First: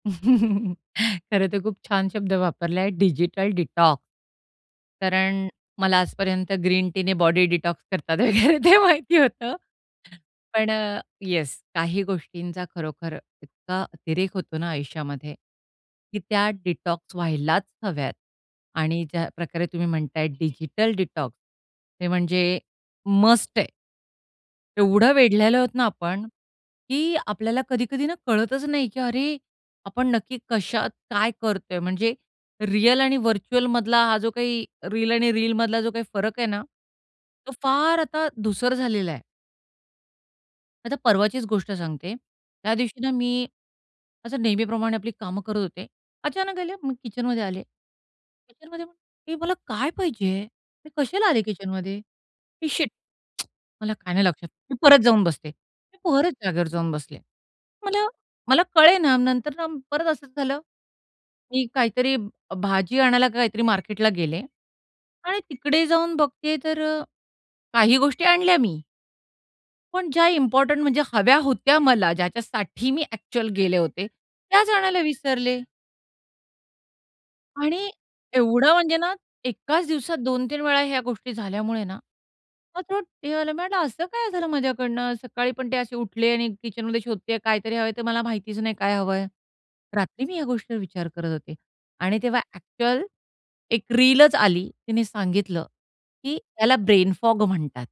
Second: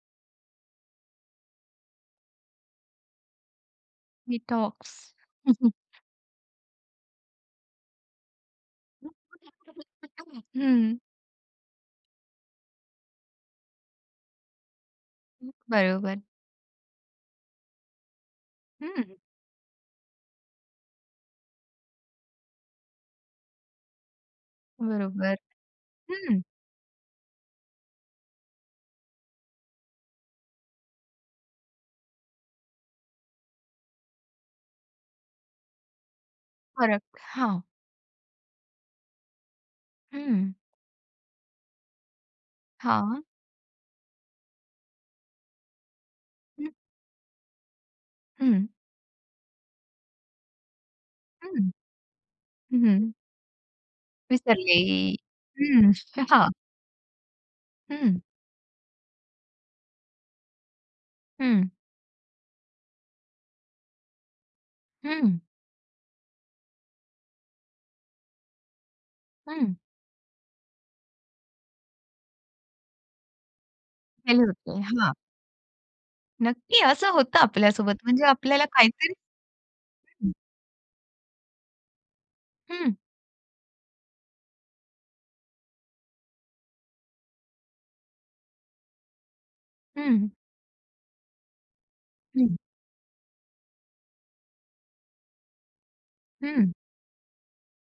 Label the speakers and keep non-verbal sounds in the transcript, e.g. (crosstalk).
Speaker 1: (chuckles) खरंतर खूप छान शब्द वापरला आहे, डिजिटल डिटॉक्स.
Speaker 2: डिटॉक्स
Speaker 1: कारण मला
Speaker 2: (chuckles)
Speaker 1: आजपर्यंत ग्रीन टीने बॉडी डिटॉक्स करतात वगैरे ते माहिती होतं.
Speaker 2: (unintelligible)
Speaker 1: पण
Speaker 2: हं.
Speaker 1: अ, येस काही गोष्टींचा खरोखर इतका अतिरेक होतो ना, आयुष्यामध्ये
Speaker 2: हं.
Speaker 1: की
Speaker 2: बरोबर.
Speaker 1: त्या डिटॉक्स व्हायलाच हव्यात आणि
Speaker 2: हं.
Speaker 1: ज्या प्रकारे तुम्ही म्हणताय डिजिटल डिटॉक्स ते म्हणजे मस्ट आहे. एवढं
Speaker 2: बरोबर.
Speaker 1: वेढलेलो आहोत ना, आपण
Speaker 2: हं.
Speaker 1: की आपल्याला कधी-कधी ना, कळतच नाही की अरे! आपण नक्की कशात काय करतोय? म्हणजे रिअल आणि व्हर्चुअल मधला हा जो काही, रिअल आणि रीलमधला जो काही फरक आहे ना,
Speaker 2: फरक.
Speaker 1: तो
Speaker 2: हां.
Speaker 1: फार आता धूसर झालेला आहे.
Speaker 2: हं.
Speaker 1: आता परवाचीच गोष्ट सांगते. त्या दिवशी ना,
Speaker 2: हां.
Speaker 1: मी असं नेहमीप्रमाणे आपली कामं करत होते. अचानक
Speaker 2: हं.
Speaker 1: आले मी किचनमध्ये आले.
Speaker 2: हं.
Speaker 1: किचनमध्ये, हे मला काय पाहिजे? मी कशाला आले
Speaker 2: हं,
Speaker 1: किचनमध्ये? हे शिट.
Speaker 2: हं.
Speaker 1: (tsk) मला काय नाही लक्षात. मी
Speaker 2: विसरले.
Speaker 1: परत जाऊन बसते.
Speaker 2: हं,
Speaker 1: मी परत
Speaker 2: हां.
Speaker 1: जागेवर जाऊन बसले. मला
Speaker 2: हं.
Speaker 1: मला कळेना नंतर ना, परत असं झालं. मी
Speaker 2: हं.
Speaker 1: काहीतरी भ भाजी आणायला काहीतरी मार्केटला गेले आणि
Speaker 2: हं.
Speaker 1: तिकडे जाऊन बघते तर अ, काही गोष्टी आणल्या मी
Speaker 2: हं.
Speaker 1: पण ज्या इम्पोर्टंट म्हणजे हव्या होत्या मला. ज्याच्यासाठी मी ॲक्चुअल गेले होते,
Speaker 2: गेले
Speaker 1: त्याच
Speaker 2: होते.
Speaker 1: आणायला
Speaker 2: हां.
Speaker 1: विसरले.
Speaker 2: नक्की. असं होतं आपल्या
Speaker 1: आणि
Speaker 2: सोबत. म्हणजे आपल्याला
Speaker 1: एवढं म्हणजे ना,
Speaker 2: काहीतरी
Speaker 1: एकाच दिवसात
Speaker 2: हं.
Speaker 1: 2-3 वेळा ह्या गोष्टी झाल्यामुळे ना,
Speaker 2: हं.
Speaker 1: (unintelligible) म्हटलं असं काय झालं माझ्याकडनं? सकाळी पण ते असे उठले आणि किचनमध्ये शोधतेय कायतरी हवंय. ते मला माहितीच नाही काय हवंय? रात्री
Speaker 2: हं.
Speaker 1: मी ह्या गोष्टीवर विचार करत होते आणि तेव्हा
Speaker 2: हं.
Speaker 1: ॲक्चुअल 1 रीलच आली. तिने सांगितलं की
Speaker 2: हं.
Speaker 1: त्याला ब्रेन फॉग म्हणतात.